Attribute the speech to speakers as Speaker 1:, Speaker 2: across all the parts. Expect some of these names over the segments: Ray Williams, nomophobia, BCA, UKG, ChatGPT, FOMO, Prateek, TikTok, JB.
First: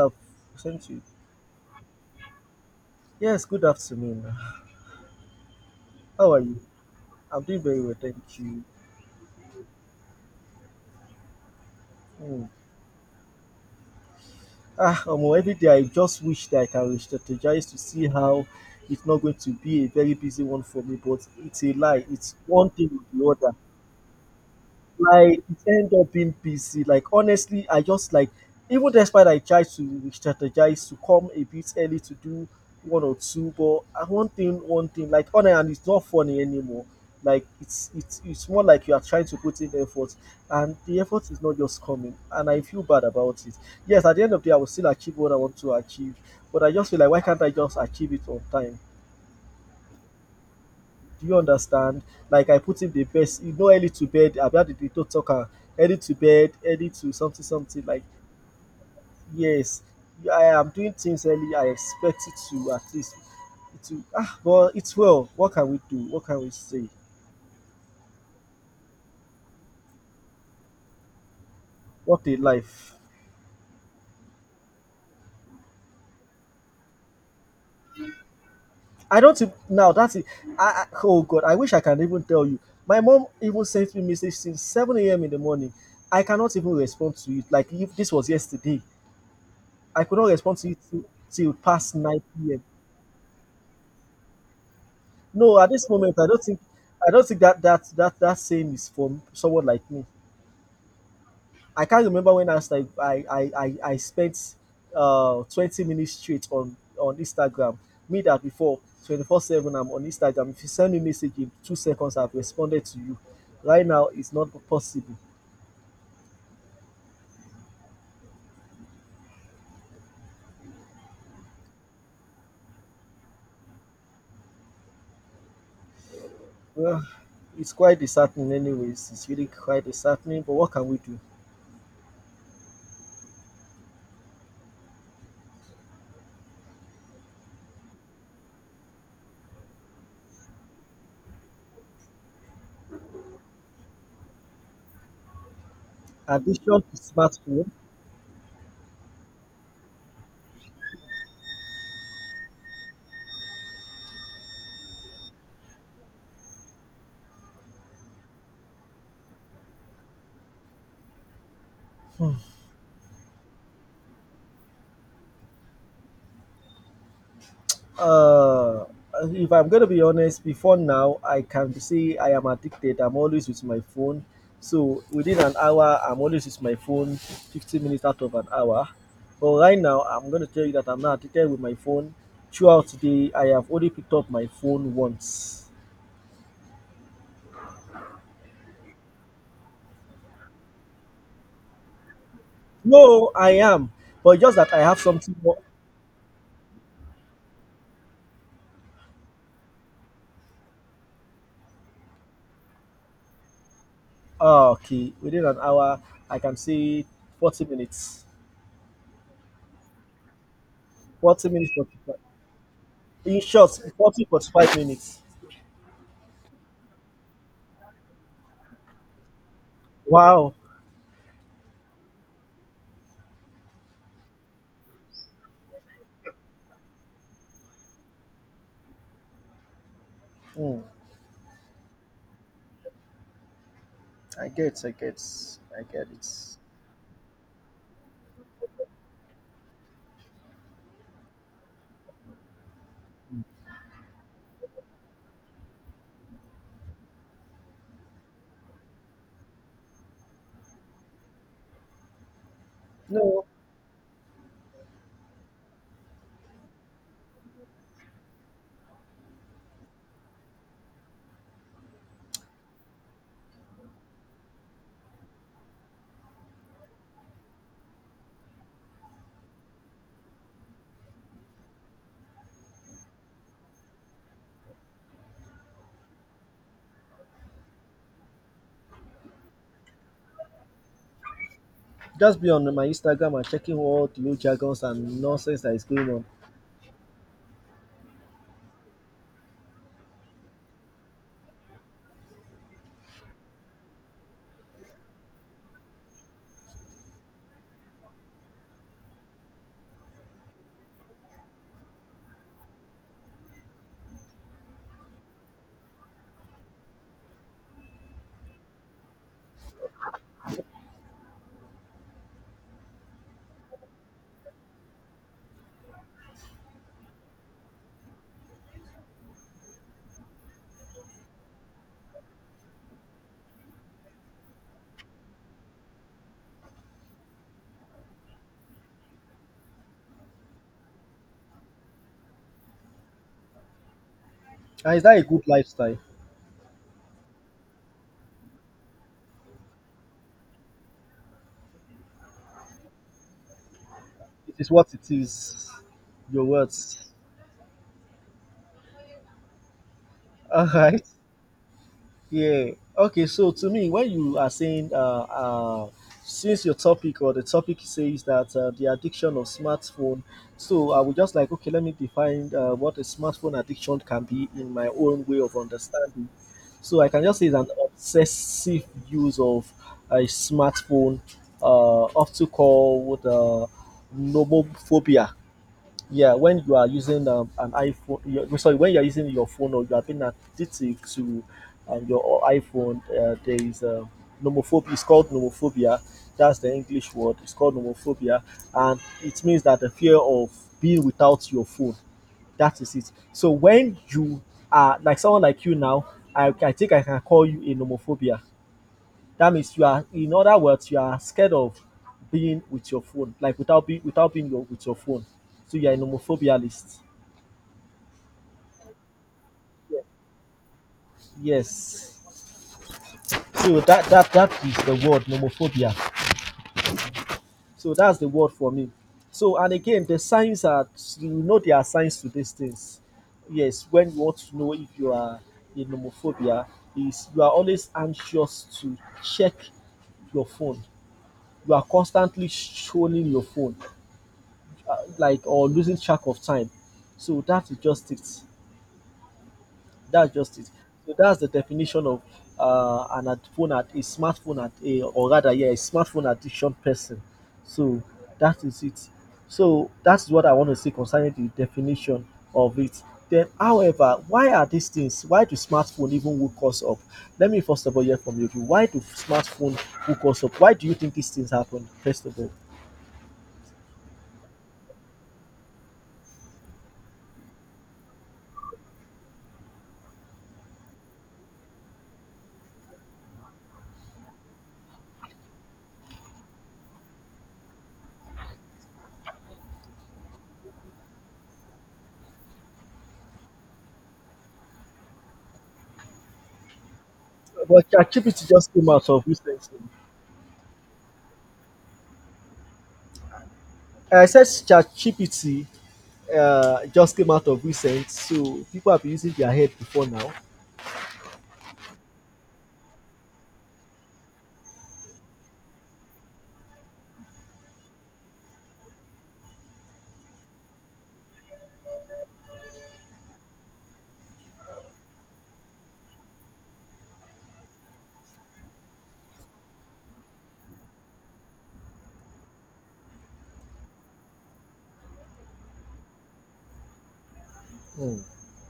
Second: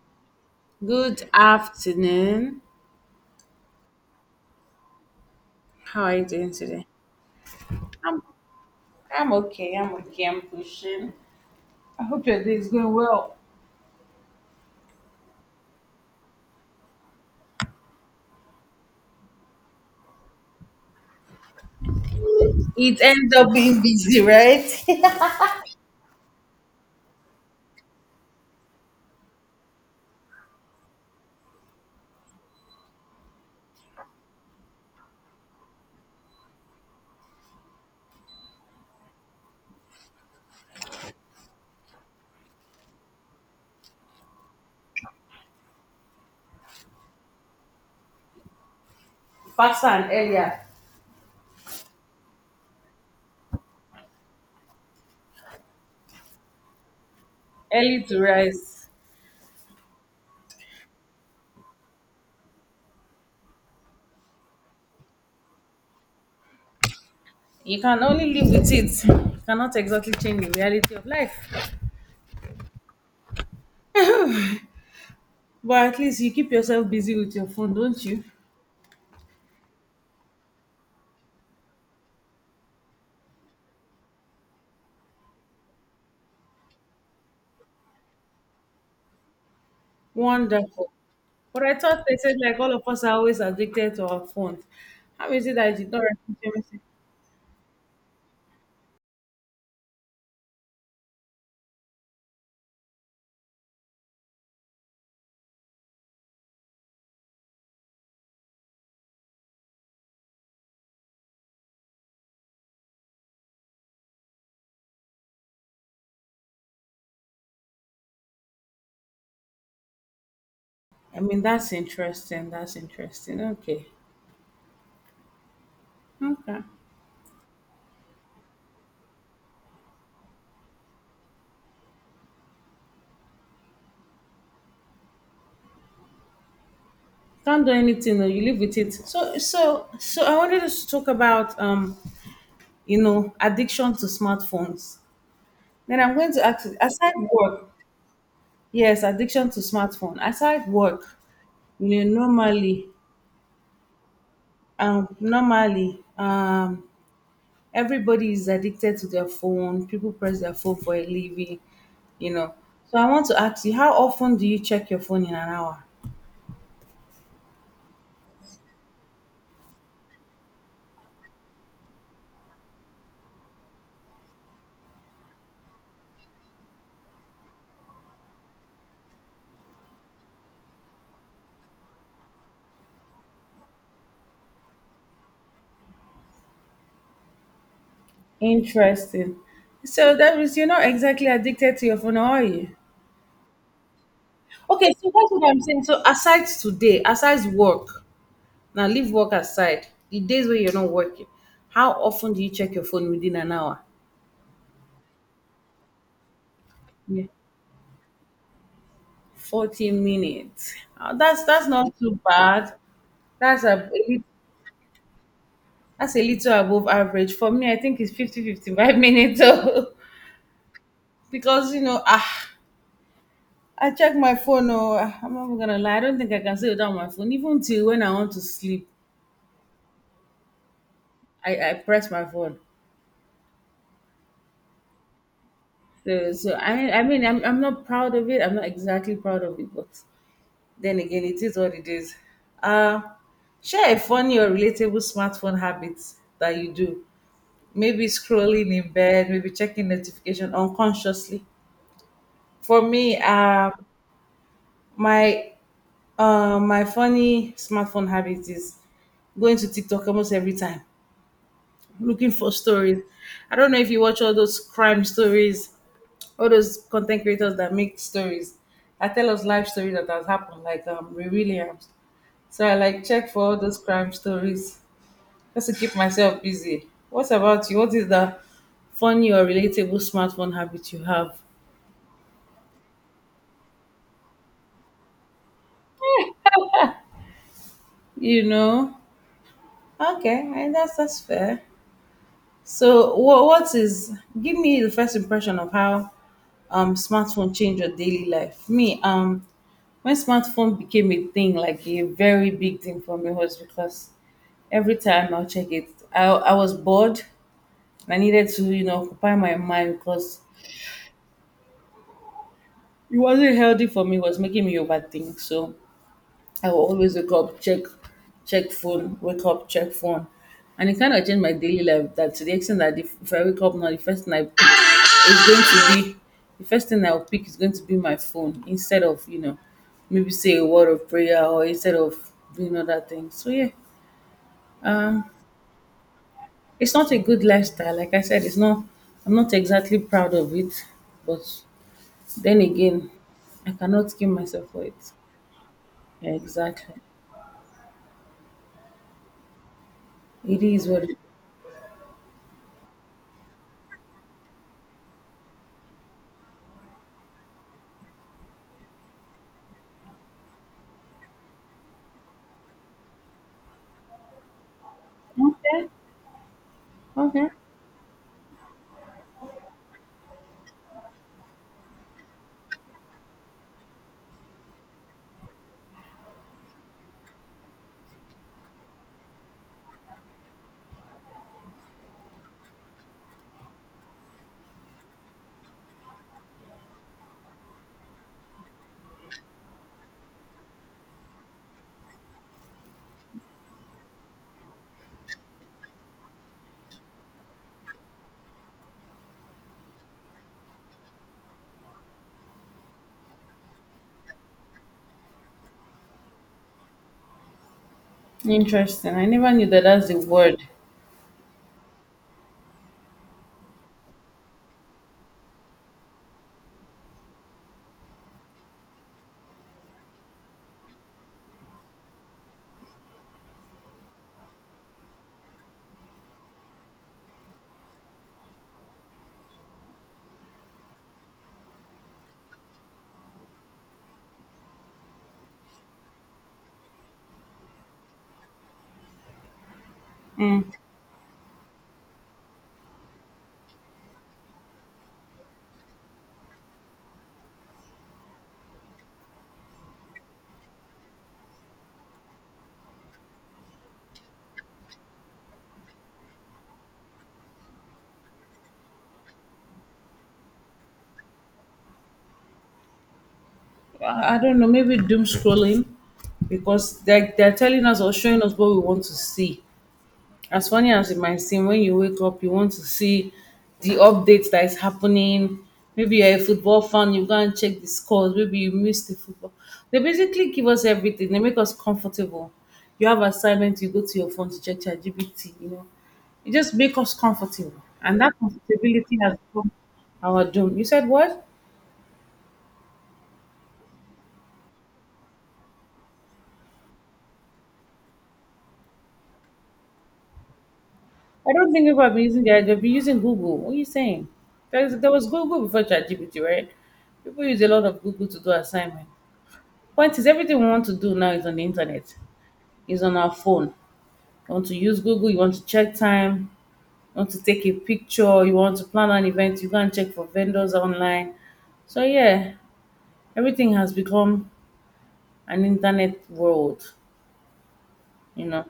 Speaker 1: Have sent you.
Speaker 2: Good afternoon.
Speaker 1: Yes, good afternoon.
Speaker 2: How are you
Speaker 1: How are
Speaker 2: doing
Speaker 1: you?
Speaker 2: today?
Speaker 1: I'm doing very well, thank
Speaker 2: I'm
Speaker 1: you.
Speaker 2: I'm okay. I'm okay. I'm pushing. I hope your
Speaker 1: Hmm.
Speaker 2: day is going well.
Speaker 1: Every day I just wish that I can strategize to see how it's not going to be a very busy one for me, but it's a lie. It's one thing
Speaker 2: It
Speaker 1: with
Speaker 2: ends
Speaker 1: the
Speaker 2: up
Speaker 1: other.
Speaker 2: being busy, right?
Speaker 1: Like it end up being busy. Like honestly, I just like even despite I tried to strategize to come a bit early to do one or two, but I one thing, like on and it's not funny anymore. Like it's more like you are trying to put in effort and the effort is not just coming and I feel bad about it. Yes, at the end of the day I will still achieve what I want to achieve, but I just feel like why can't I just achieve it on time?
Speaker 2: Faster and earlier.
Speaker 1: Do you understand? Like I put in the best, early to bed. I've had the to talker. Early to bed, early to something, something.
Speaker 2: Early
Speaker 1: Like,
Speaker 2: to rise.
Speaker 1: yes, I am doing things early. I expect it to at least to but it's well. What can we do? What can we say?
Speaker 2: You can only live with it. You cannot exactly change the reality of life.
Speaker 1: What a life!
Speaker 2: But at least you keep yourself busy with your phone, don't you?
Speaker 1: I don't think now. That's it. I, oh god, I wish I can even tell you. My mom even sent me message since 7 a.m. in the morning. I cannot even respond to it. Like if this was yesterday, I could not respond to it
Speaker 2: Wonderful.
Speaker 1: till
Speaker 2: But I
Speaker 1: past
Speaker 2: thought they said
Speaker 1: 9
Speaker 2: like
Speaker 1: p.m.
Speaker 2: all of us are always addicted to our phones. How is it
Speaker 1: No, at
Speaker 2: that you
Speaker 1: this
Speaker 2: don't
Speaker 1: moment, I
Speaker 2: recognize
Speaker 1: don't
Speaker 2: your
Speaker 1: think,
Speaker 2: message?
Speaker 1: I don't think that same is for someone like me. I can't remember when I was like, I spent 20 minutes straight on Instagram. Me that before 24/7, I'm on Instagram. If you send me a message in 2 seconds, I've responded to you. Right now, it's not possible.
Speaker 2: I mean, that's interesting. That's interesting. Okay. Okay.
Speaker 1: Well, it's quite disheartening, anyways. It's really quite disheartening. But what can we do?
Speaker 2: Can't do anything though. You live with it. So I wanted us to talk about addiction to smartphones. Then I'm going to ask you,
Speaker 1: Addiction to
Speaker 2: aside work,
Speaker 1: smartphone.
Speaker 2: yes, addiction to smartphone. Aside work, normally um normally um everybody is addicted to their phone. People press their phone for a living, you know. So I want to ask you, how often do you check your phone in an hour?
Speaker 1: Uh, if I'm going to be honest, before now, I can say I am addicted. I'm always with my phone. So within an hour, I'm always with my phone, 15 minutes out of an hour. But right now, I'm going to tell you that I'm not addicted with my phone. Throughout today, I have only picked up my phone once.
Speaker 2: Interesting. So that means you're not exactly addicted to your phone, are you?
Speaker 1: No, I am. But just that I
Speaker 2: Okay,
Speaker 1: have
Speaker 2: so that's
Speaker 1: something
Speaker 2: what
Speaker 1: more.
Speaker 2: I'm saying. So aside today, aside work, now leave work aside. The days where you're not working, how often do you check your phone within an hour?
Speaker 1: Okay, within an hour, I can say
Speaker 2: Yeah,
Speaker 1: 40 minutes.
Speaker 2: 40 minutes. Uh, that's
Speaker 1: 40
Speaker 2: that's
Speaker 1: minutes,
Speaker 2: not
Speaker 1: 45.
Speaker 2: too bad.
Speaker 1: In
Speaker 2: That's
Speaker 1: short,
Speaker 2: a a lit-
Speaker 1: 40, 45 minutes.
Speaker 2: that's a little above average for me. I think it's fifty-fifty-five minutes oh.
Speaker 1: Wow.
Speaker 2: Because I check my phone. Oh, ah, I'm not gonna lie. I don't think I can stay without my phone. Even till when I want to sleep,
Speaker 1: Hmm.
Speaker 2: I press my phone.
Speaker 1: I get, I get, I get
Speaker 2: So, so
Speaker 1: it.
Speaker 2: I mean, I mean, I'm, I'm not proud of it. I'm not exactly proud of it, but then again, it is what it is. Uh, share a funny or relatable smartphone habit that you do. Maybe scrolling in bed, maybe checking notification unconsciously. For me,
Speaker 1: No,
Speaker 2: my my funny smartphone habit is going to TikTok almost every time, looking for stories. I don't know if you watch all those crime stories, all those content creators that make stories. I tell us life story that has happened, like Ray Williams. So I like check for all those crime stories just to keep myself busy. What about you? What is the funny or relatable smartphone habit you have?
Speaker 1: just be on my Instagram and checking all the old jargons and nonsense that is going on.
Speaker 2: You know? Okay, I that's fair. So what is, give me the first impression of how smartphone changed your daily life? Me, when smartphone became a thing, like a very big thing for me was because every time I'll check it. I was bored. I needed to, you know, occupy my mind because it wasn't healthy for me. It was making me overthink. So I will always wake up, check, check phone, wake up, check phone. And it kind of changed my daily life, that to the extent that if I wake up now, the first thing I pick is going to be, the first thing I'll pick is going to be my phone instead of, you know, maybe say a word of prayer or instead of doing other things. So yeah,
Speaker 1: And is that a
Speaker 2: um,
Speaker 1: good lifestyle?
Speaker 2: it's not a good lifestyle. Like I said, it's not, I'm not exactly proud of it. But then again, I cannot kill
Speaker 1: It
Speaker 2: myself
Speaker 1: is
Speaker 2: for
Speaker 1: what
Speaker 2: it.
Speaker 1: it is.
Speaker 2: Yeah,
Speaker 1: Your
Speaker 2: exactly.
Speaker 1: words.
Speaker 2: It
Speaker 1: All
Speaker 2: is
Speaker 1: right.
Speaker 2: what it.
Speaker 1: Yeah. Okay. So to me, when you are saying, since your topic or the topic says that the addiction of smartphone, so I would just like, okay, let me define what a smartphone addiction can be in my own way of
Speaker 2: Okay.
Speaker 1: understanding. So I can just say
Speaker 2: Okay.
Speaker 1: it's an obsessive use of a smartphone, uh, often called nomophobia. Yeah, when you are using an iPhone, you're, sorry, when you are using your phone or you are being addicted to your iPhone, there is nomophobia. It's called nomophobia. That's the English word. It's called nomophobia, and it means that the fear of being without your phone. That is it. So when you are like someone like you now, I think I can call you a nomophobia, that means you are, in other words, you are scared of being with your phone, like without being without being your, with your phone. So you are a nomophobia list.
Speaker 2: Interesting. I never knew that that's the word.
Speaker 1: Yes. So that is the word nomophobia. So that's the word for me. So and again, the signs are, you know, there are signs to these things. Yes, when you want to know if you are a nomophobia, is you are always anxious to check your phone. You are constantly showing your phone. Like or losing track of time. So that is just it. That's just it. So that's the definition of phone at a smartphone at a or rather yeah a smartphone addiction person. So that is it. So that's what I want to say concerning the definition of it. Then, however, why are these things? Why do smartphone even woke us up? Let me first of all hear from you. Why do smartphone woke us up? Why do you think these things happen? First of all,
Speaker 2: I don't know. Maybe doom scrolling because they're telling us or showing us what we want to see. As funny as it might seem, when you wake up, you want to see the updates that is happening. Maybe you're a football fan, you go and check the scores. Maybe you missed the football. They basically give us everything. They make us comfortable. You have assignment, you go to your phone to check ChatGPT. You know. It just make us comfortable.
Speaker 1: but
Speaker 2: And that
Speaker 1: ChatGPT just came out
Speaker 2: comfortability
Speaker 1: of
Speaker 2: has
Speaker 1: recently.
Speaker 2: become our doom. You said what?
Speaker 1: I said ChatGPT just came out of recent, so people have been using their head before now.
Speaker 2: I don't think people have been using that. They've been using Google. What are you saying? There was Google before ChatGPT, right? People use a lot of Google to do assignment. Point is, everything we want to do now is on the internet, is on our phone. You want to use Google, you want to check time, you want to take a picture, you want to plan an event, you go and check for vendors online. So yeah, everything has become an internet world,
Speaker 1: Mm.
Speaker 2: you know.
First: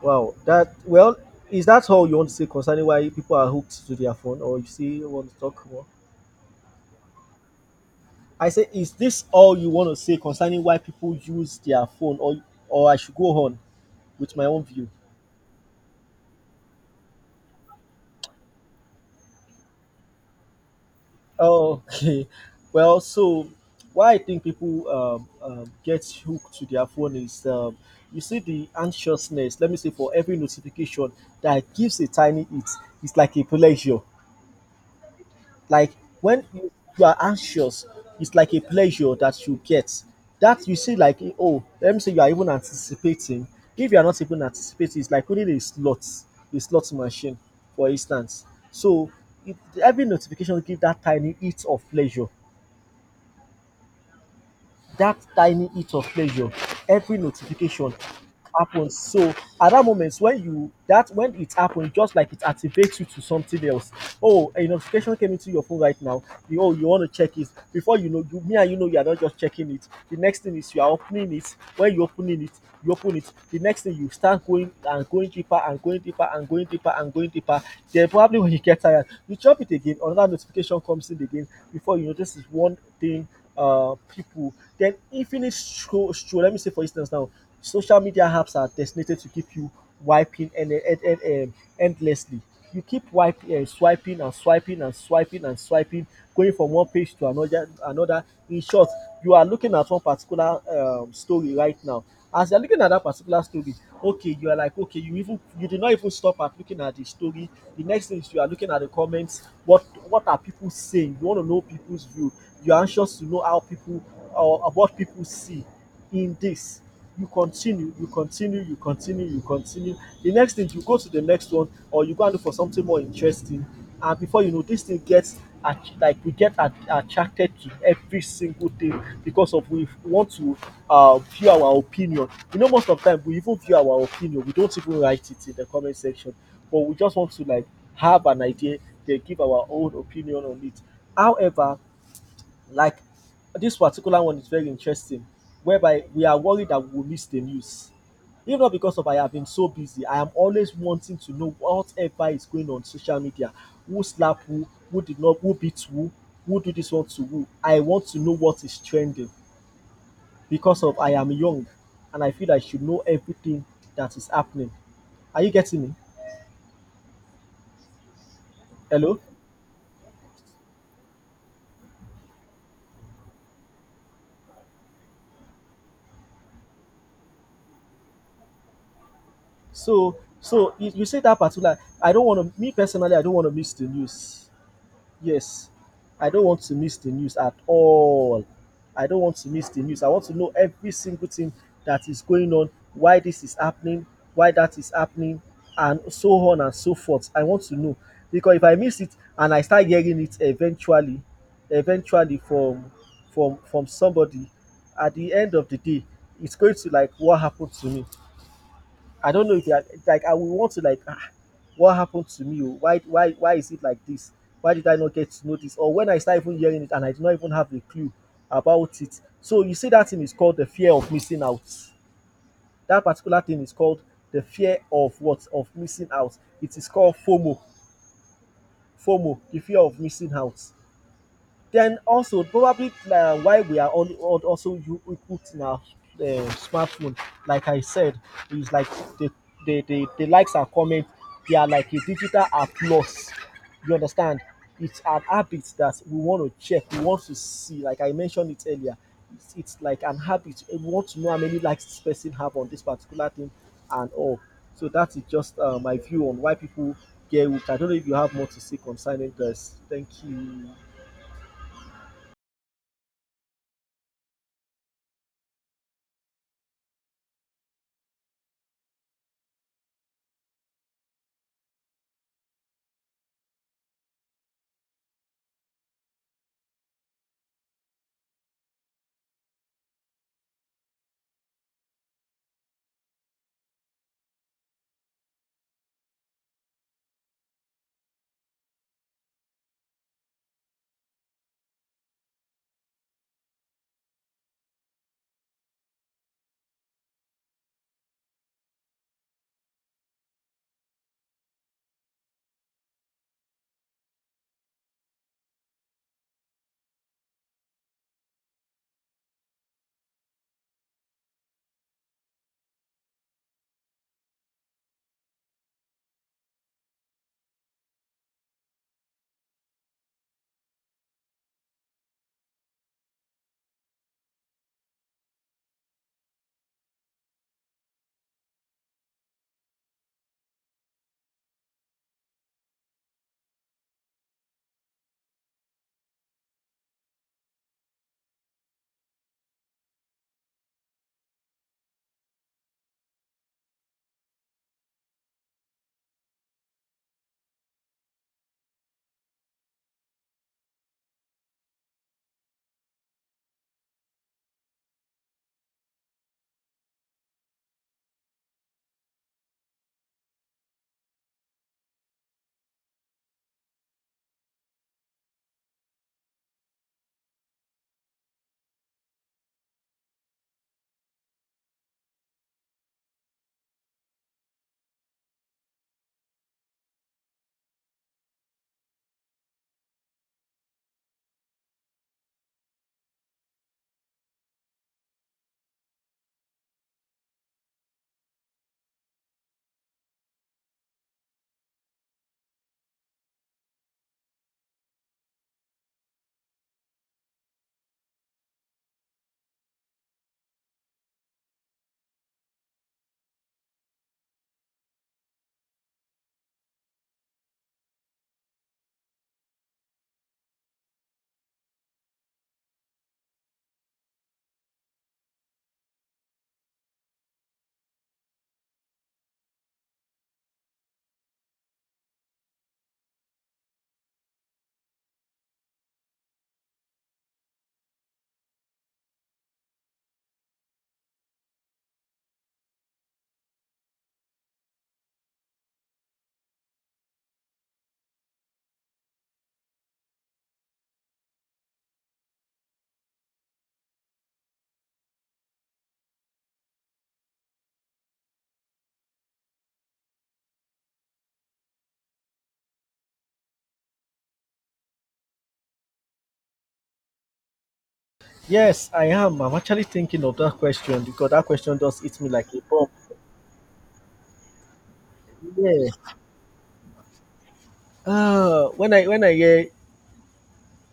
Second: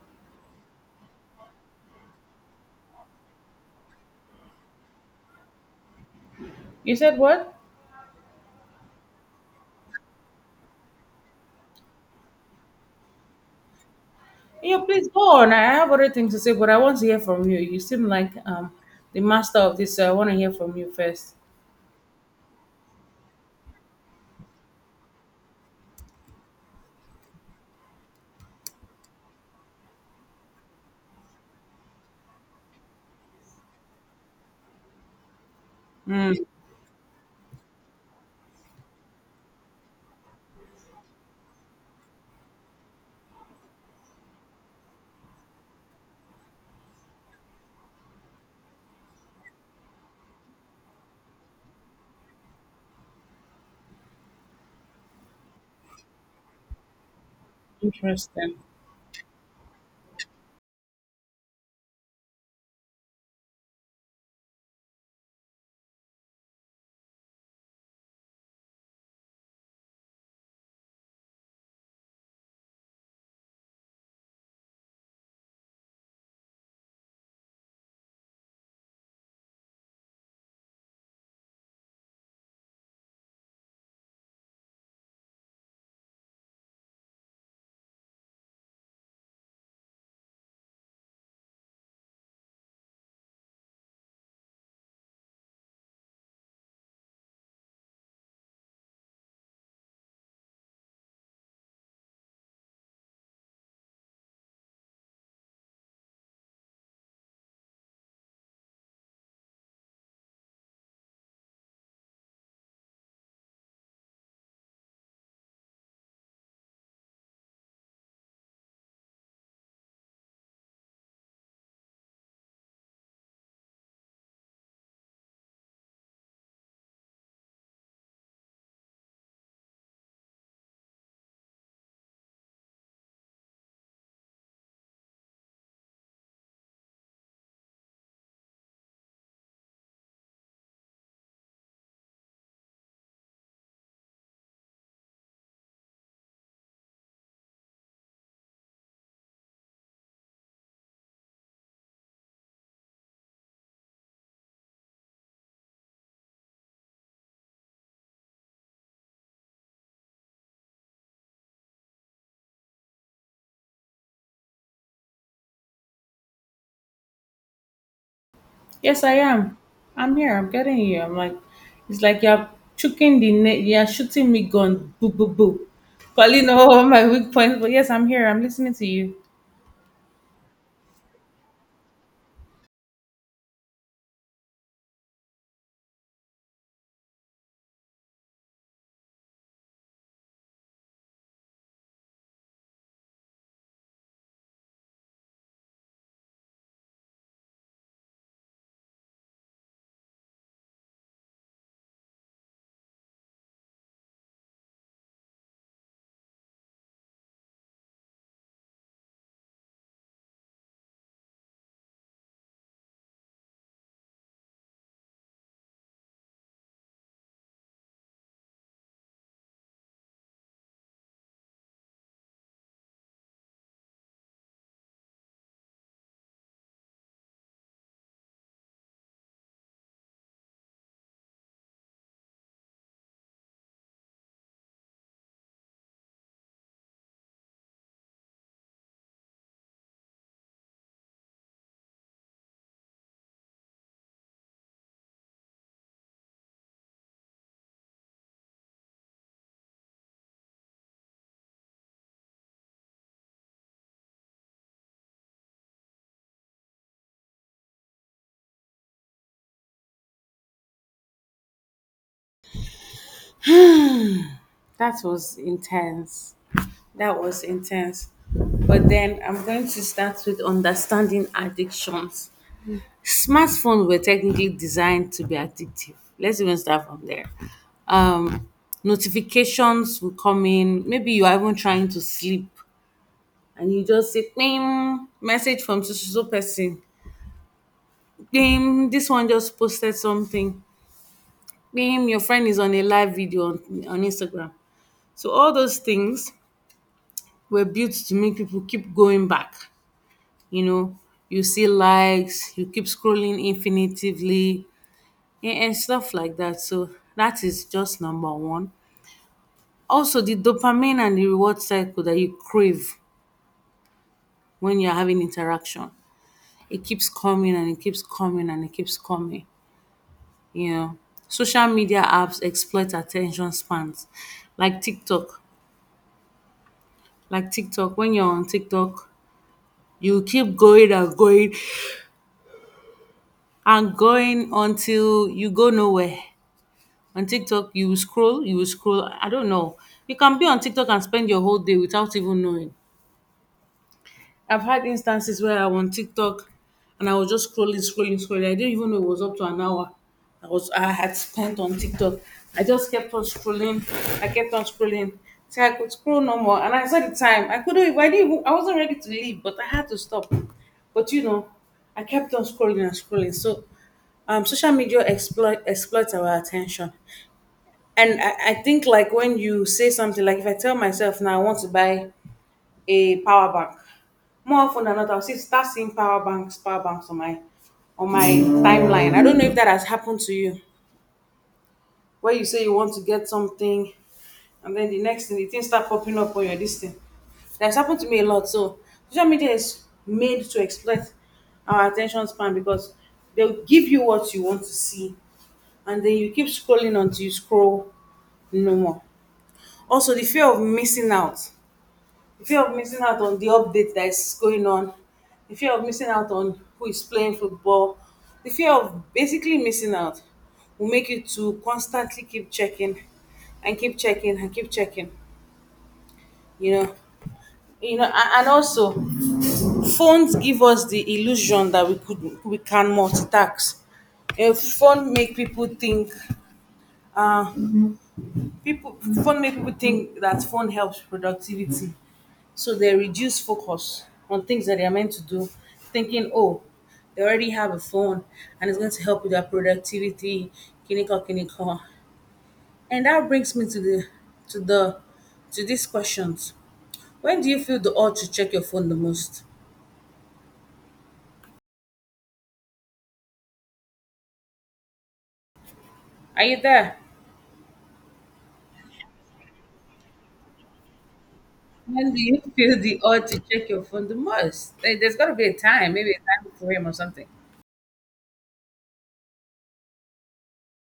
Speaker 1: Wow, that well, is that all you want to say concerning why people are hooked to their phone, or you still want to talk more?
Speaker 2: You said what?
Speaker 1: I say, is this all you want to say concerning why people use their phone, or I should go on with my own
Speaker 2: Yeah,
Speaker 1: view?
Speaker 2: please go on. I have other things to say, but I want to hear from you. You seem like the master of this, so I want to hear from you first.
Speaker 1: Oh, okay. Well, so why I think people get hooked to their phone is you see the anxiousness, let me say, for every notification that gives a tiny hit, it's like a pleasure. Like when you are anxious, it's like a pleasure that you get. That you see, like, oh, let me say you are even anticipating. If you are not even anticipating, it's like winning a slot machine, for instance. So it, every notification give that tiny hit of pleasure, that tiny hit of pleasure every notification
Speaker 2: Interesting.
Speaker 1: happens. So at that moment, when you that when it happens, just like it activates you to something else. Oh, a notification came into your phone right now. You, oh, you want to check it. Before you know, you me and you know you are not just checking it. The next thing is you are opening it. When you opening it, you open it. The next thing, you start going and going deeper and going deeper and going deeper and going deeper. Then probably when you get tired, you chop it again. Another notification comes in again. Before you know, this is one thing. People, then infinite scroll, scroll. Let me say, for instance, now social media apps are designated to keep you wiping and endlessly. You keep wiping and swiping and swiping and swiping and swiping, going from one page to another. Another. In short, you are looking at one particular story right now, as you're looking at that particular story, okay, you are like, okay, you even you did not even stop at looking at the story. The next thing is you are looking at the comments. What are people saying? You want to know people's view. You're anxious to know how people or what people see in this. You continue, you continue, you continue, you continue. The next thing you go to the next one, or you go and look for something more interesting. And before you know, this thing gets at like we get at, attracted to every single thing because of we want to view our opinion. You know, most of the time we even view our opinion, we don't even write it in the comment section, but we just want to like have an idea, they give our own opinion on it. However, like this particular one is very interesting, whereby we are worried that we will miss the news. If not because of I have been so busy, I am always wanting to know whatever is going on social media. Who slap who? Who did not? Who beat who? Who do this one to who? I want to know what is trending because of I am young and I feel I should know everything that is happening. Are you getting me?
Speaker 2: Yes, I
Speaker 1: Hello?
Speaker 2: am. I'm here. I'm getting you. I'm like, it's like you're chucking the net. You're shooting me gun. Boo, boo, boo. Calling all my weak points. But yes, I'm here. I'm listening to you.
Speaker 1: So you say that particular I don't wanna me personally I don't wanna miss the news. Yes, I don't want to miss the news at all. I don't want to miss the news. I want to know every single thing that is going on, why this is happening, why that is happening, and so on and so forth. I want to know because if I miss it and I start hearing it eventually, eventually from somebody, at the end of the day, it's going to like what happened to me. I don't know if you like I will want to like what happened to me? Oh? Why is it like this? Why did I not get to know this? Or when I start even hearing it and I do not even have a clue about it. So you see that thing is called the fear of missing out. That particular thing is called the fear of what? Of missing out. It is called FOMO. FOMO, the fear of missing out. Then also probably why we are all also you put in our smartphone, like I said, is like the the likes and comments, they are like a digital applause. You understand? It's an habit that we want to check, we want to see. Like I mentioned it earlier, it's like an habit. We want to know how many likes this person have on this particular thing and all. So that is just my view on why people get hooked. I don't know if you have more to say concerning this. Thank you.
Speaker 2: That was intense. That was intense. But then I'm going to start with understanding addictions. Smartphones were technically designed to be addictive. Let's even start from there. Um, notifications will come in. Maybe you are even trying to sleep and you just say ping message from so so so person, ping this one just posted something, ping your friend is on a live video on Instagram. So all those things were built to make people keep going back, you know. You see likes, you keep scrolling infinitively, and, stuff like that. So that is just number one. Also the dopamine and the reward cycle that you crave when you're having interaction, it keeps coming and it keeps coming and it keeps coming. Yeah. Social media apps exploit attention spans like TikTok. Like TikTok, when you're on TikTok, you keep going and going and going until you go nowhere. On TikTok, you will scroll, you will scroll. I don't know. You can be on TikTok and spend your whole day without even knowing. I've had instances where I was on TikTok and I was just scrolling, scrolling, scrolling. I didn't even know it was up to an hour I was, I had spent on TikTok. I just kept on scrolling. I kept on scrolling till I could scroll no more. And I saw the time. I couldn't even, I didn't even, I wasn't ready to leave, but I had to stop. But you know, I kept on scrolling and scrolling. So social media exploits our attention. And I think, like, when you say something, like, if I tell myself now I want to buy a power bank. More often than not, I'll see start seeing power banks on my, on my timeline. I don't know if that has happened to you. Where you say you want to get something, and then the next thing the things start popping up on your this thing. That's happened to me a lot. So social media is made to exploit our attention span because they'll give you what you want to see and then you keep scrolling until you scroll no more. Also the fear of missing out, the fear of missing out on the update that is going on, the fear of missing out on who is playing football, the fear of basically missing out will make you to constantly keep checking and keep checking and keep checking, you know. You know, and also phones give us the illusion that we could we can multitask. A phone uh, people make people think that phone helps productivity, so they reduce focus on things that they are meant to do, thinking oh they already have a phone and it's going to help with their productivity. Clinical, clinical. And that brings me to the, to the to these questions. When do you feel the urge to check your phone the most? Are you there?
Speaker 1: Yes, I am. I'm actually thinking of that question because that question does
Speaker 2: When do
Speaker 1: hit me
Speaker 2: you
Speaker 1: like a
Speaker 2: feel
Speaker 1: bomb.
Speaker 2: the urge to check your phone the most? Eh, there's got to be a
Speaker 1: Yeah.
Speaker 2: time, maybe a time frame or something.
Speaker 1: When I hear,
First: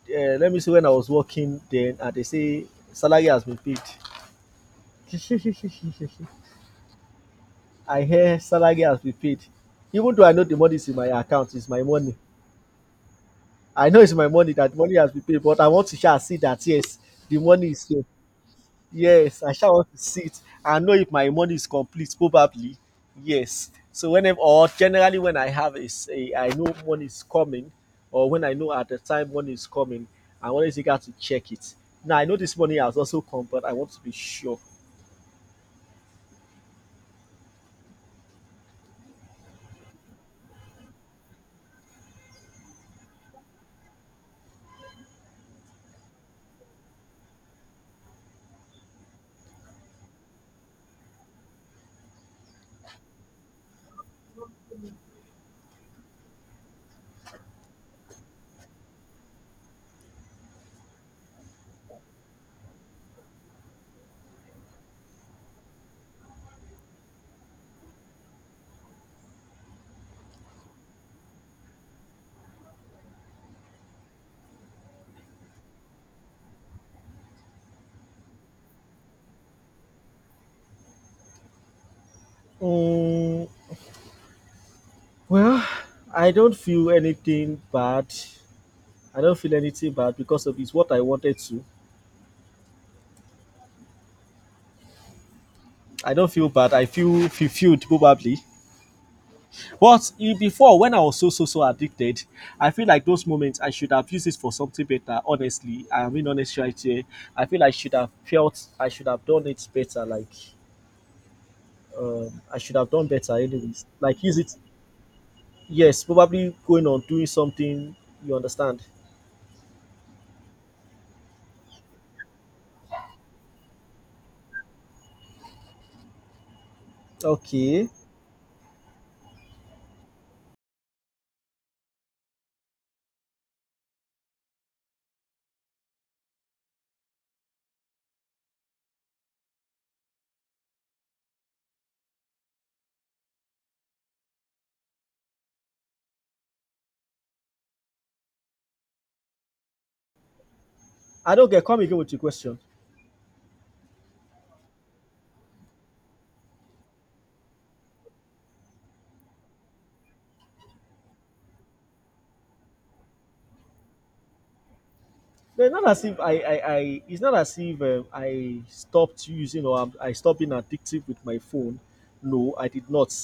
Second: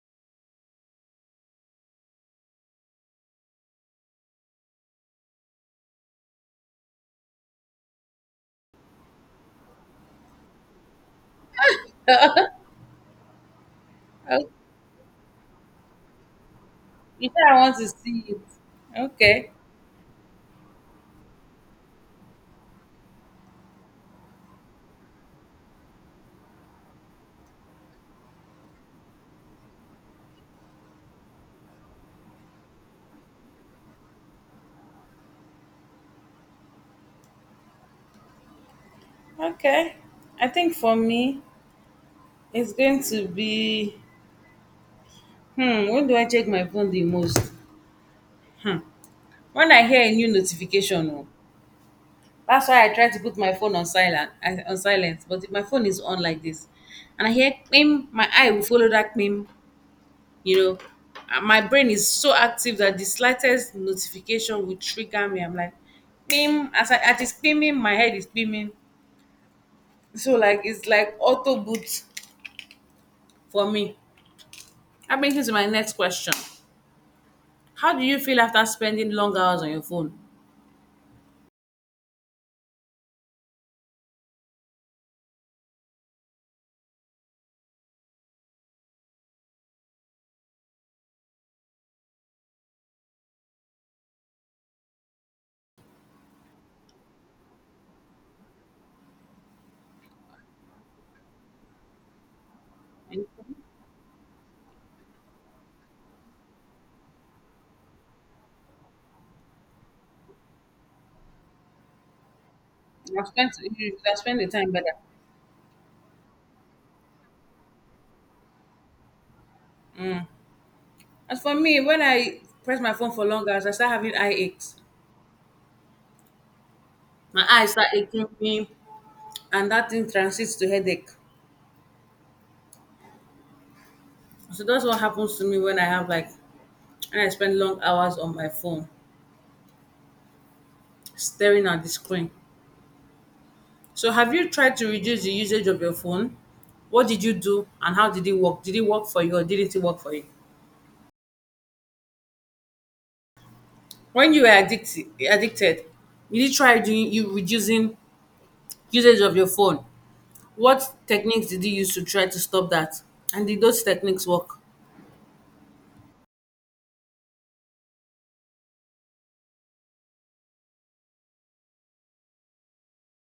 Speaker 1: let me see, when I was working then, and they say salary has been paid. I hear salary has been paid, even though I know the money is in my account, it's my money. I know it's my money that money has been paid, but I want to shall see that yes,
Speaker 2: You
Speaker 1: the
Speaker 2: say I
Speaker 1: money
Speaker 2: want
Speaker 1: is
Speaker 2: to
Speaker 1: here.
Speaker 2: see it.
Speaker 1: Yes,
Speaker 2: Okay.
Speaker 1: I shall want to sit I know if my money is complete probably. Yes. So whenever or generally when I have a s- a- I know money is coming or when I know at the time money is coming, I always eager to check it. Now I know this money has also come, but I want to be sure.
Speaker 2: Okay. I think for me, it's going to be, hmm, when do I check my phone the most? Hmm. When I hear a new notification, oh. That's why I try to put my phone on silent, on silent. But if my phone is on like this and I hear pim, my eye will follow that pim, you know. And my brain is so active that the slightest notification will trigger me. I'm like, pim, as it's pimming, my head is pimming. So like it's like auto boot. For me, that brings me to my next question. How do you feel after spending long hours on your phone?
Speaker 1: Mm, well, I don't feel anything bad. I don't feel anything bad because of it's what I wanted to. I don't feel bad. I feel fulfilled probably. But e before when I was so so so addicted, I feel like those moments I should have used it for something better. Honestly, I mean honestly right here, I feel I should have felt I should have done it better. Like I should have done
Speaker 2: You have
Speaker 1: better,
Speaker 2: spent
Speaker 1: anyways.
Speaker 2: you have
Speaker 1: Like use
Speaker 2: spent the
Speaker 1: it.
Speaker 2: time better.
Speaker 1: Yes, probably going on doing something. You understand?
Speaker 2: As for me, when I press my phone for long hours, I start having eye aches. My eyes start
Speaker 1: Okay.
Speaker 2: aching me, and that thing transits to headache. So that's what happens to me when I have like, when I spend long hours on my phone, staring at the screen. So have you tried to reduce the usage of your phone? What did you do and how did it work? Did it work for you or didn't it work for you?
Speaker 1: I don't get. Come again with your question.
Speaker 2: When you were addicted, did you try doing you reducing usage of your phone? What techniques did you use to try to stop that? And did those techniques work?
Speaker 1: No, it's not as if I it's not as if I stopped using or I'm, I stopped being addictive with my phone. No, I did not.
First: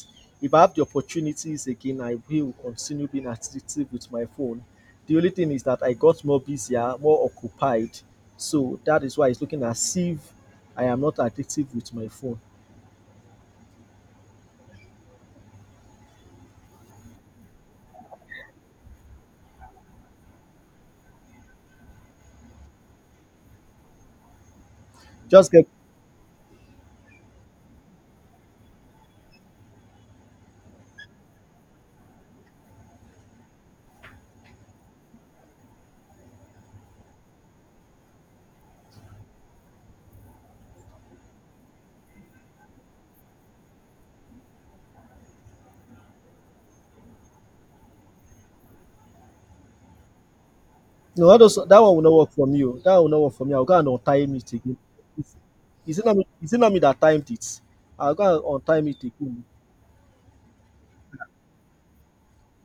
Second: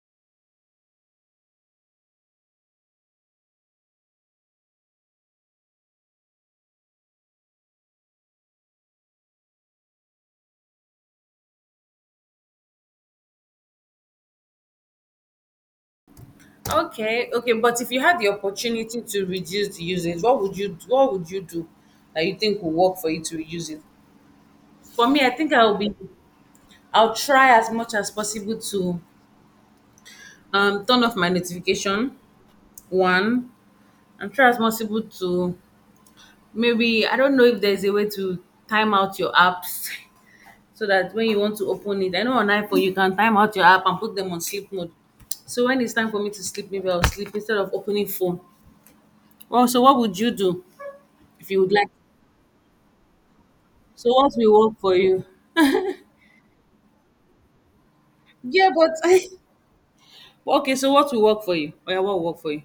Speaker 1: If I have the opportunities again, I will continue being addictive with my phone. The only thing is that I got more busier, more occupied. So that is why it's looking as if I am not addictive with my phone.
Speaker 2: Okay, okay, but if you had the opportunity to reduce the usage, what would you do that you think will work for you to reduce it? For me, I
Speaker 1: Just
Speaker 2: think
Speaker 1: get
Speaker 2: I'll try as much as possible to turn off my notification one, and try as possible to maybe, I don't know if there's a way to time out your apps so that when you want to open it, I know on iPhone you can time out your app and put them on sleep mode. So when it's time for me to sleep, maybe I'll sleep instead of opening phone. Well, so what would you do
Speaker 1: no, that,
Speaker 2: if
Speaker 1: does,
Speaker 2: you would
Speaker 1: that
Speaker 2: like?
Speaker 1: one will not work for me. Oh. That one will not work for me. I'll go and
Speaker 2: So what
Speaker 1: untime it
Speaker 2: will
Speaker 1: again.
Speaker 2: work for you?
Speaker 1: Is is it not me? Is it not me that timed it? I'll go and
Speaker 2: Yeah,
Speaker 1: untime
Speaker 2: but
Speaker 1: it again.
Speaker 2: but okay, so what will work for you? Oh yeah, what will work for you?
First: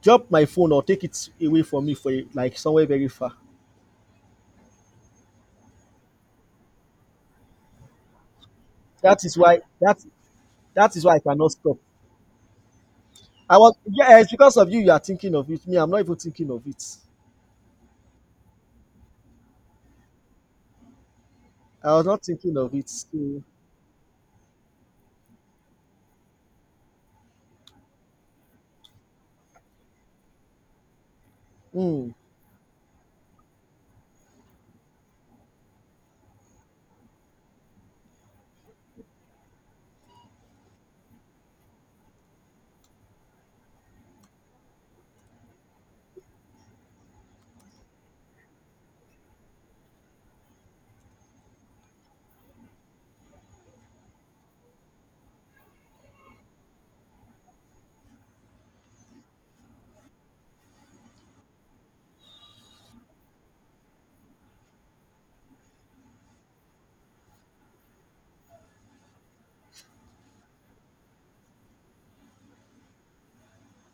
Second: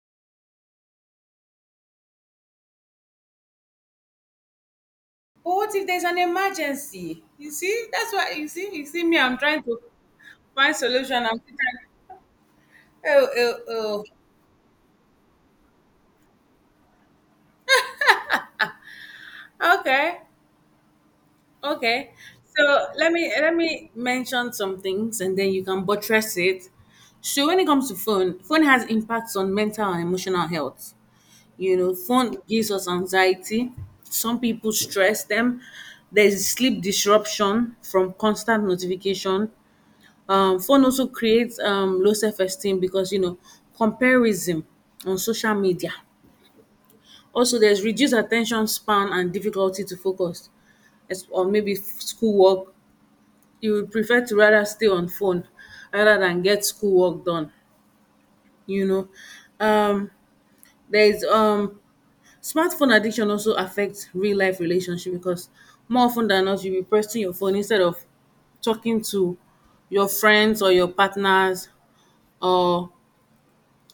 Speaker 1: Drop my phone or take it away from me for a, like somewhere very far.
Speaker 2: What if there's an emergency? You see, that's why, you see me.
Speaker 1: That is
Speaker 2: I'm
Speaker 1: why
Speaker 2: trying to
Speaker 1: that
Speaker 2: find
Speaker 1: that is why
Speaker 2: solution.
Speaker 1: I
Speaker 2: I'm
Speaker 1: cannot stop.
Speaker 2: trying. Oh,
Speaker 1: I was
Speaker 2: oh,
Speaker 1: yeah, it's because of you. You are thinking of it. Me, I'm not even thinking of it.
Speaker 2: oh. Okay.
Speaker 1: I was
Speaker 2: Okay.
Speaker 1: not thinking of
Speaker 2: So
Speaker 1: it.
Speaker 2: let me
Speaker 1: So,
Speaker 2: let me mention some things and then you can buttress it. So when it comes to phone, phone has impacts on mental and emotional health. You know,
Speaker 1: mm,
Speaker 2: phone gives us anxiety. Some people stress them. There's sleep disruption from constant notification. Phone also creates low self-esteem because, you know, comparison on social media. Also, there's reduced attention span and difficulty to focus schoolwork. You would prefer to rather stay on phone rather than get schoolwork done, you know. Um, there is smartphone addiction also affects real life relationship, because more often than not you'll be pressing your phone instead of talking to your friends or your partners or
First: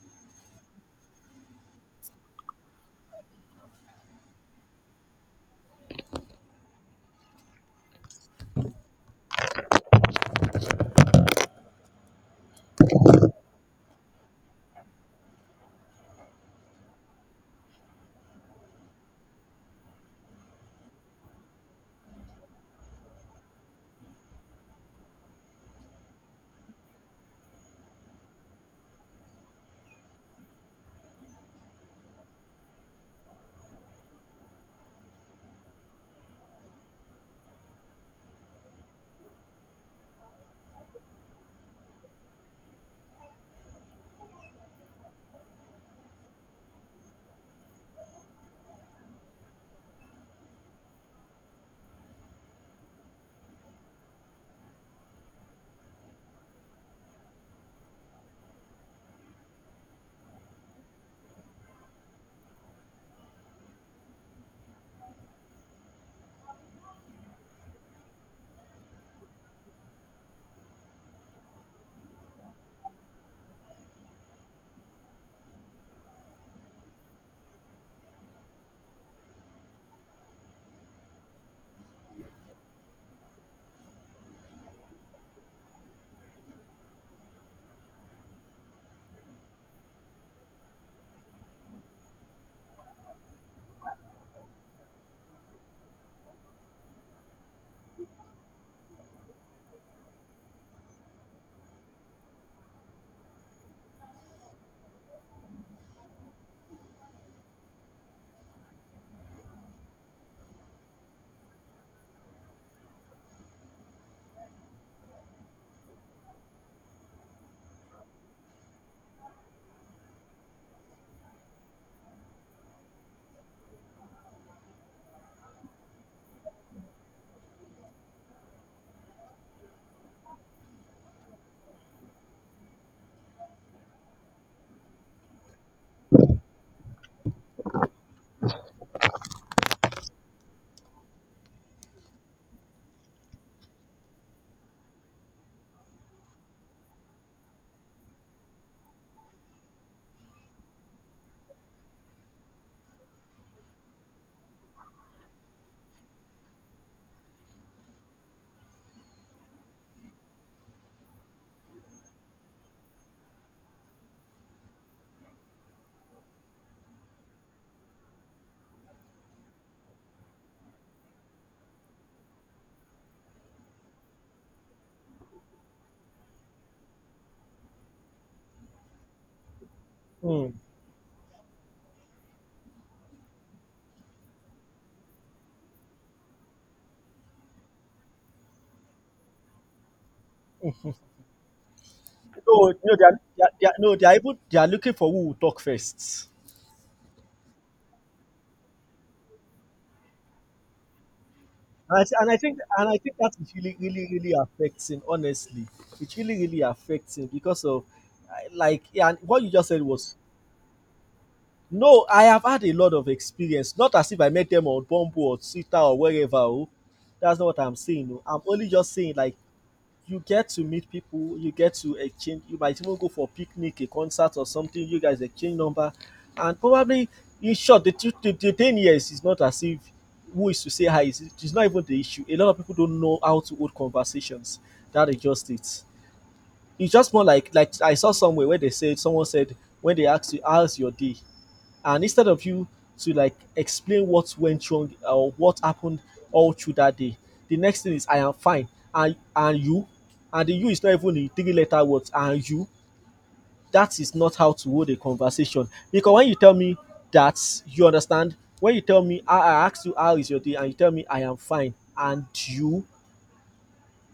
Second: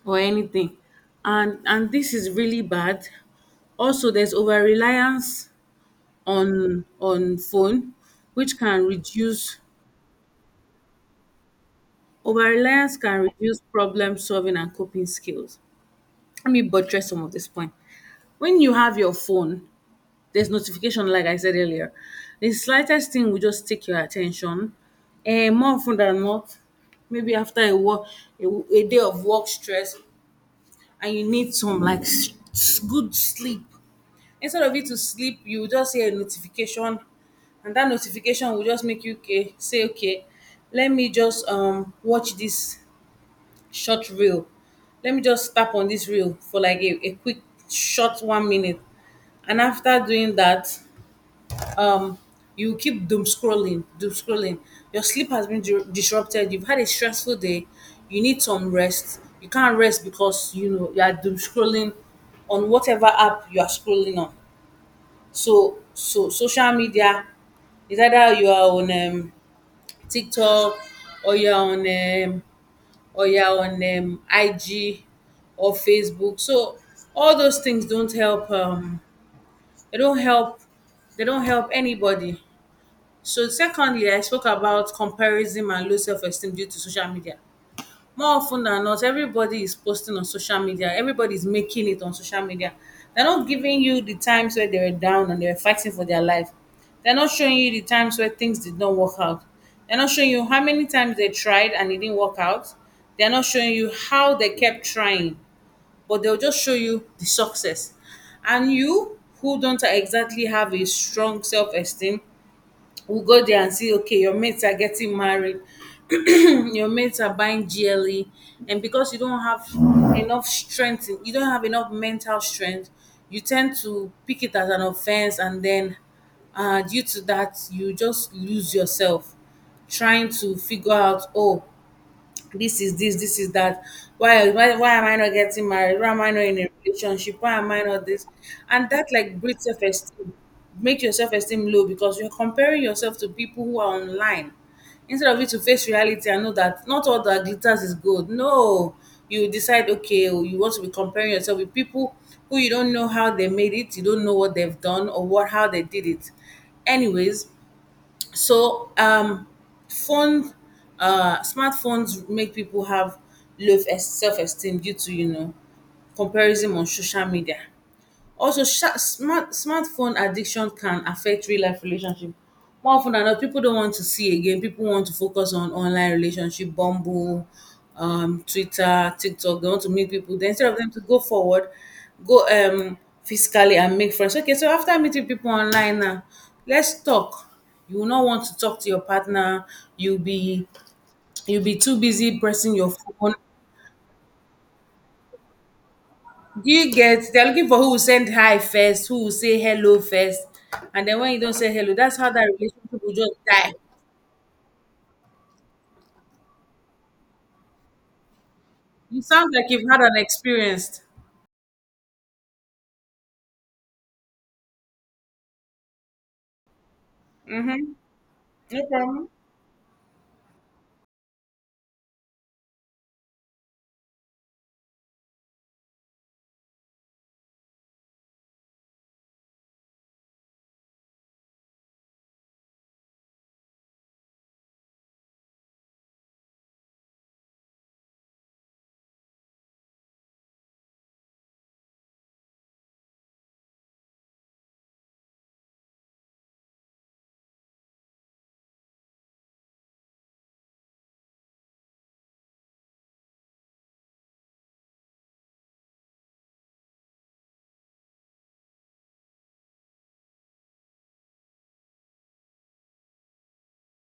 Speaker 2: or anything. And this is really bad. Also there's over reliance on phone which can reduce Over reliance can reduce problem solving and coping skills. Let me buttress some of this point. When you have your phone, there's notification, like I said earlier. The slightest thing will just take your attention. And more often than not, maybe after a work, a, a day of work stress, and you need some like good sleep. Instead of you to sleep, you just hear a notification, and that notification will just make you say, okay, let me just watch this short reel. Let me just tap on this reel for like a quick short 1 minute. And after doing that, um, you keep doom scrolling, doom scrolling. Your sleep has been disrupted. You've had a stressful day. You need some rest. You can't rest because, you know, you are doom scrolling on whatever app you are scrolling on. So social media, is either you are on TikTok or you are on or yeah on ig or facebook. So all those things don't help. They don't help, they don't help anybody. So secondly, I spoke about comparison and low self-esteem due to social media. More often than not, everybody is posting on social media, everybody is making it on social media. They're not giving you the times where they were down and they were fighting for their life. They're not showing you the times where things did not work out. They're not showing you how many times they tried and it didn't work out. They're not showing you how they kept trying, but they'll just show you the success. And you, who don't exactly have a strong self-esteem, we'll go there and see, okay, your mates are getting married, your mates are buying gle, and because you don't have enough strength, you don't have enough mental strength, you tend to pick it as an offense. And then due to that you just lose yourself trying to figure out, oh, this is that. Why am I not getting married? Why am I not in a relationship? Why am I not this? And that like breeds self esteem, make your self esteem low, because you're comparing yourself to people who are online instead of you to face reality and know that not all that glitters is gold. No, you decide, okay, oh, you want to be comparing yourself with people who you don't know how they made it, you don't know what they've done or what how they did it. Anyways, so phone, smartphones make people have low self esteem due to, you know, comparison on social media. Also, sha smart smartphone addiction can affect real life relationship. More often than not, people don't want to see again. People want to focus on online relationship, Bumble, Twitter, TikTok. They want to meet people. Then
Speaker 1: mm.
Speaker 2: instead of them to go forward, go physically and make friends. Okay, so after meeting people online, now let's talk. You will not want to talk to your partner. You'll be you'll be too busy
Speaker 1: No,
Speaker 2: pressing your
Speaker 1: no, they are,
Speaker 2: phone.
Speaker 1: they are, they are, no, they are even they are looking for who will talk first.
Speaker 2: Do you get? They're looking for who will send hi first, who will say hello first, and then when you don't say hello,
Speaker 1: And I,
Speaker 2: that's
Speaker 1: thi-
Speaker 2: how that
Speaker 1: and I
Speaker 2: relationship will
Speaker 1: think
Speaker 2: just
Speaker 1: that is
Speaker 2: die.
Speaker 1: really really really affecting. Honestly, it really really affecting because of I- like yeah, and
Speaker 2: You
Speaker 1: what you
Speaker 2: sound like
Speaker 1: just said
Speaker 2: you've had an
Speaker 1: was
Speaker 2: experience.
Speaker 1: no, I have had a lot of experience. Not as if I met them on Bumble or Twitter or wherever. Oh. That's not what I'm
Speaker 2: Mm-hmm.
Speaker 1: saying. Oh. I'm only
Speaker 2: No
Speaker 1: just saying,
Speaker 2: problem.
Speaker 1: like, you get to meet people, you get to exchange, you might even go for a picnic, a concert or something, you guys exchange number. And probably, in short, the 10 years is not as if who is to say hi. It's not even the issue. A lot of people don't know how to hold conversations. That is just it. It's just more like I saw somewhere where they said, someone said, when they asked you, how's your day? And instead of you to like explain what went wrong or what happened all through that day, the next thing is I am fine and you and the you is not even in three letter words and you that is not how to hold a conversation because when you tell me that you understand when you tell me I ask you how is your day and you tell me I am fine and you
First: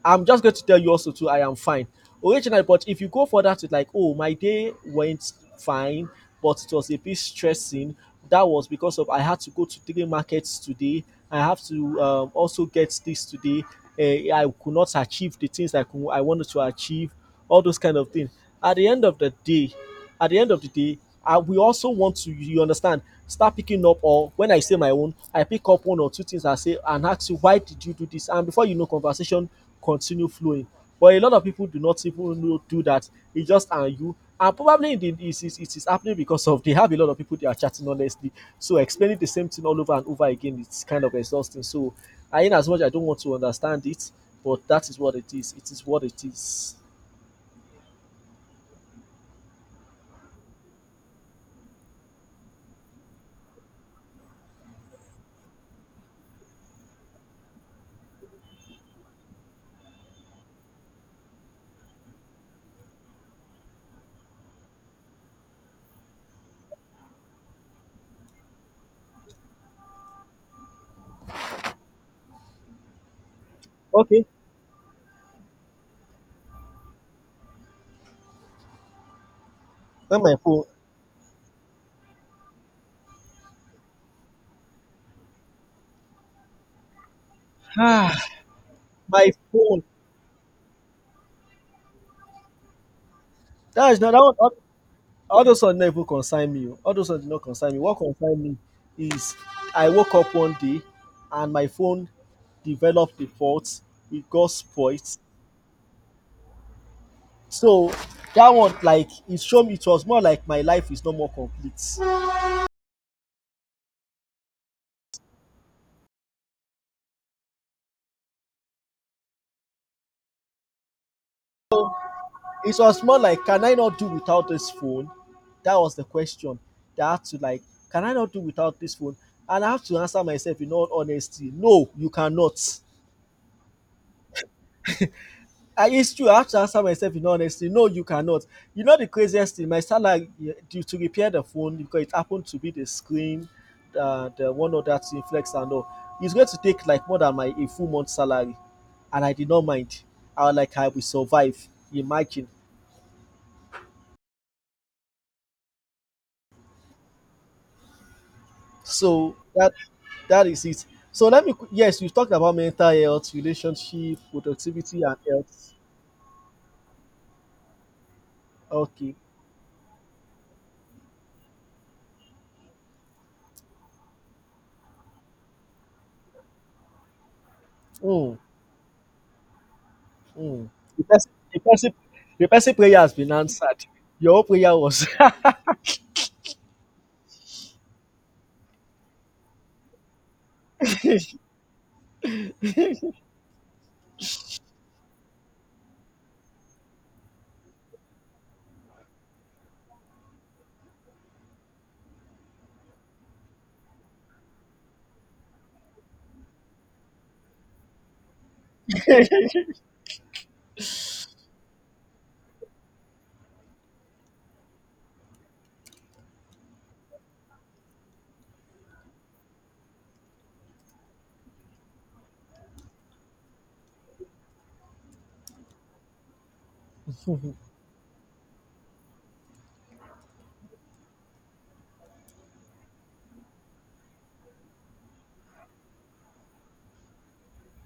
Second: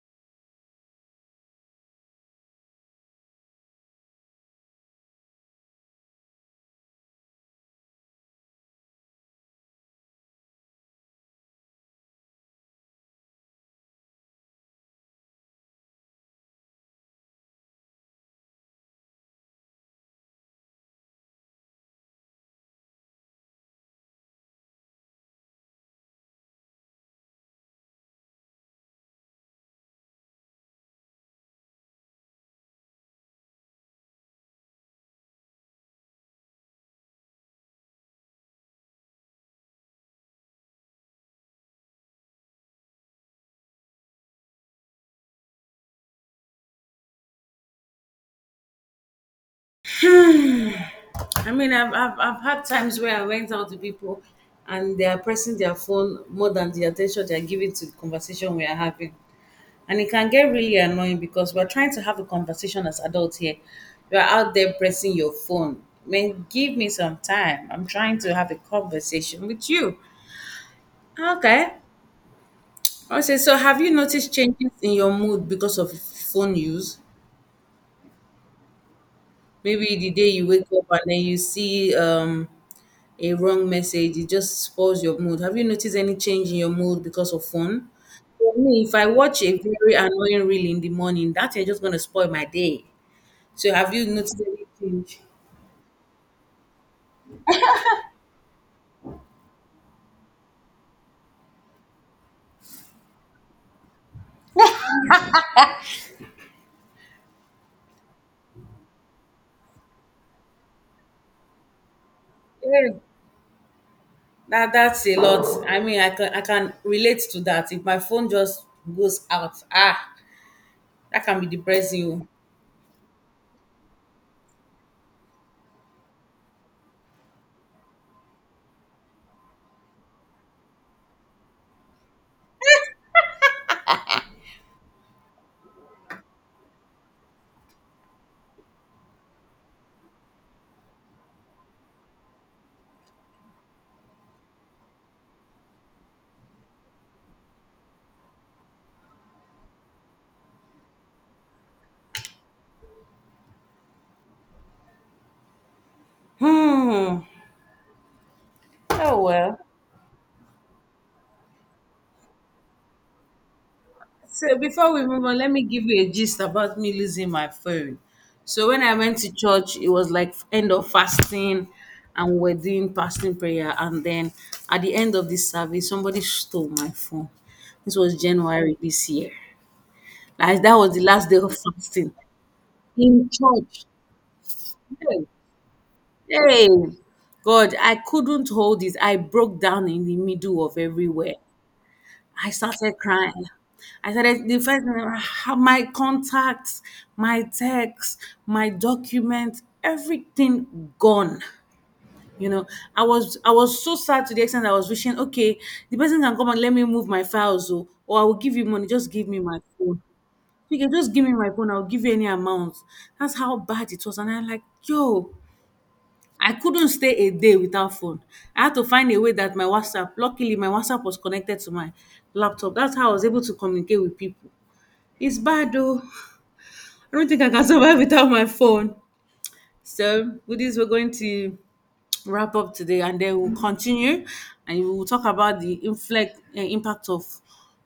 Speaker 1: I'm just going to tell you also too, I am fine. Originally, but if you go for that with like, oh, my day went fine, but it was a bit stressing. That was because of I had to go to three markets today. I have to also get this today. I could not achieve the things I wanted to achieve all those kind of things. At the end of the day, at the end of the day, I, we also want to, you understand, start picking up. Or when I say my own, I pick up one or two things I say and ask you, why did you do this? And before you know, conversation continue flowing. But a lot of people do not even know, do that. It's just and you. And probably it is it is happening because of they have a lot of people they are chatting honestly. So explaining the same thing all over and over again it's kind of exhausting. So I in as much I don't want to understand it, but that is what it is. It is what it is.
Speaker 2: I mean, I've had times where I went out to people, and they are pressing their phone more than the attention they are giving to the conversation we are having, and it can get really annoying because we're trying to have a conversation as adults here. You're out there pressing your phone. Man, give me some time. I'm trying to have a conversation with you. Okay. Okay. So, have you
Speaker 1: Okay.
Speaker 2: noticed changes in your mood because of phone use? Maybe the
Speaker 1: Not
Speaker 2: day
Speaker 1: my
Speaker 2: you
Speaker 1: phone.
Speaker 2: wake up and then you see a wrong message, it just spoils your mood. Have you noticed any change in your mood because of phone?
Speaker 1: Ah,
Speaker 2: For me, if I
Speaker 1: my
Speaker 2: watch a
Speaker 1: phone.
Speaker 2: very annoying reel in the morning, that is just going to spoil my day. So,
Speaker 1: That
Speaker 2: have
Speaker 1: is
Speaker 2: you
Speaker 1: not that one.
Speaker 2: noticed any change?
Speaker 1: All those ones never concern me. Oh. All those ones did not concern me. What concern me is I woke up one day and my phone developed a fault. It got spoilt. So that one, like, it showed me it was more like my life is no more complete.
Speaker 2: Yeah, that that's a lot. I mean, I can relate to that. If my phone just goes out, ah, that can be depressing. Oh.
Speaker 1: It was more like, can I not do without this phone? That was the question. That I had to like, can I not do without this phone? And I have to answer myself in all honesty, no, you cannot. I it's true. I have to answer myself in honesty. No, you cannot. You know the craziest thing. My salary eh, due to repair the phone because it happened to be the screen, the one of that thing, flex and all. It's going to take like more than my a full month salary, and I did not mind. I was like, I will survive. Imagine.
Speaker 2: Hmm. Oh
Speaker 1: So
Speaker 2: well.
Speaker 1: that that is it. So let me. Qu- Yes, you talked about mental health, relationship,
Speaker 2: So before
Speaker 1: productivity,
Speaker 2: we
Speaker 1: and
Speaker 2: move on, let me
Speaker 1: health.
Speaker 2: give you a gist about me losing my phone. So when I
Speaker 1: Okay.
Speaker 2: went to church, it was like end of fasting, and we're doing fasting prayer. And then at the end of this service, somebody stole my phone. This was
Speaker 1: Hmm.
Speaker 2: January this year. Like
Speaker 1: Mm.
Speaker 2: that was the
Speaker 1: The
Speaker 2: last
Speaker 1: person,
Speaker 2: day of
Speaker 1: the person,
Speaker 2: fasting
Speaker 1: the person prayer has
Speaker 2: in
Speaker 1: been
Speaker 2: church.
Speaker 1: answered. Your own prayer was
Speaker 2: Hey, hey. God, I couldn't hold it. I broke down in the middle of everywhere. I started crying. I started, the first thing, how- my contacts, my texts, my documents, everything gone. You know, I was so sad to the extent I was wishing, okay, the person can come and let me move my files, or I will give you money. Just give me my phone. You can just give me my phone. I'll give you any amount. That's how bad it was, and I'm like, yo, I couldn't stay a day without phone. I had to find a way that my WhatsApp, luckily my WhatsApp was connected to my laptop. That's how I was able to communicate with people. It's bad though. I don't think I can survive without my phone. So with this, we're going to wrap up today and then we'll continue and we'll talk about the impact of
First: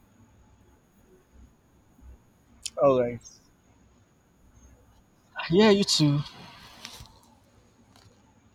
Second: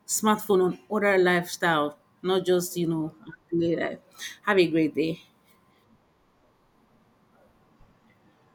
Speaker 2: smartphone on other lifestyle, not just, you
Speaker 1: all
Speaker 2: know,
Speaker 1: right.
Speaker 2: daily life. Have a great day.
Speaker 1: Yeah, you too.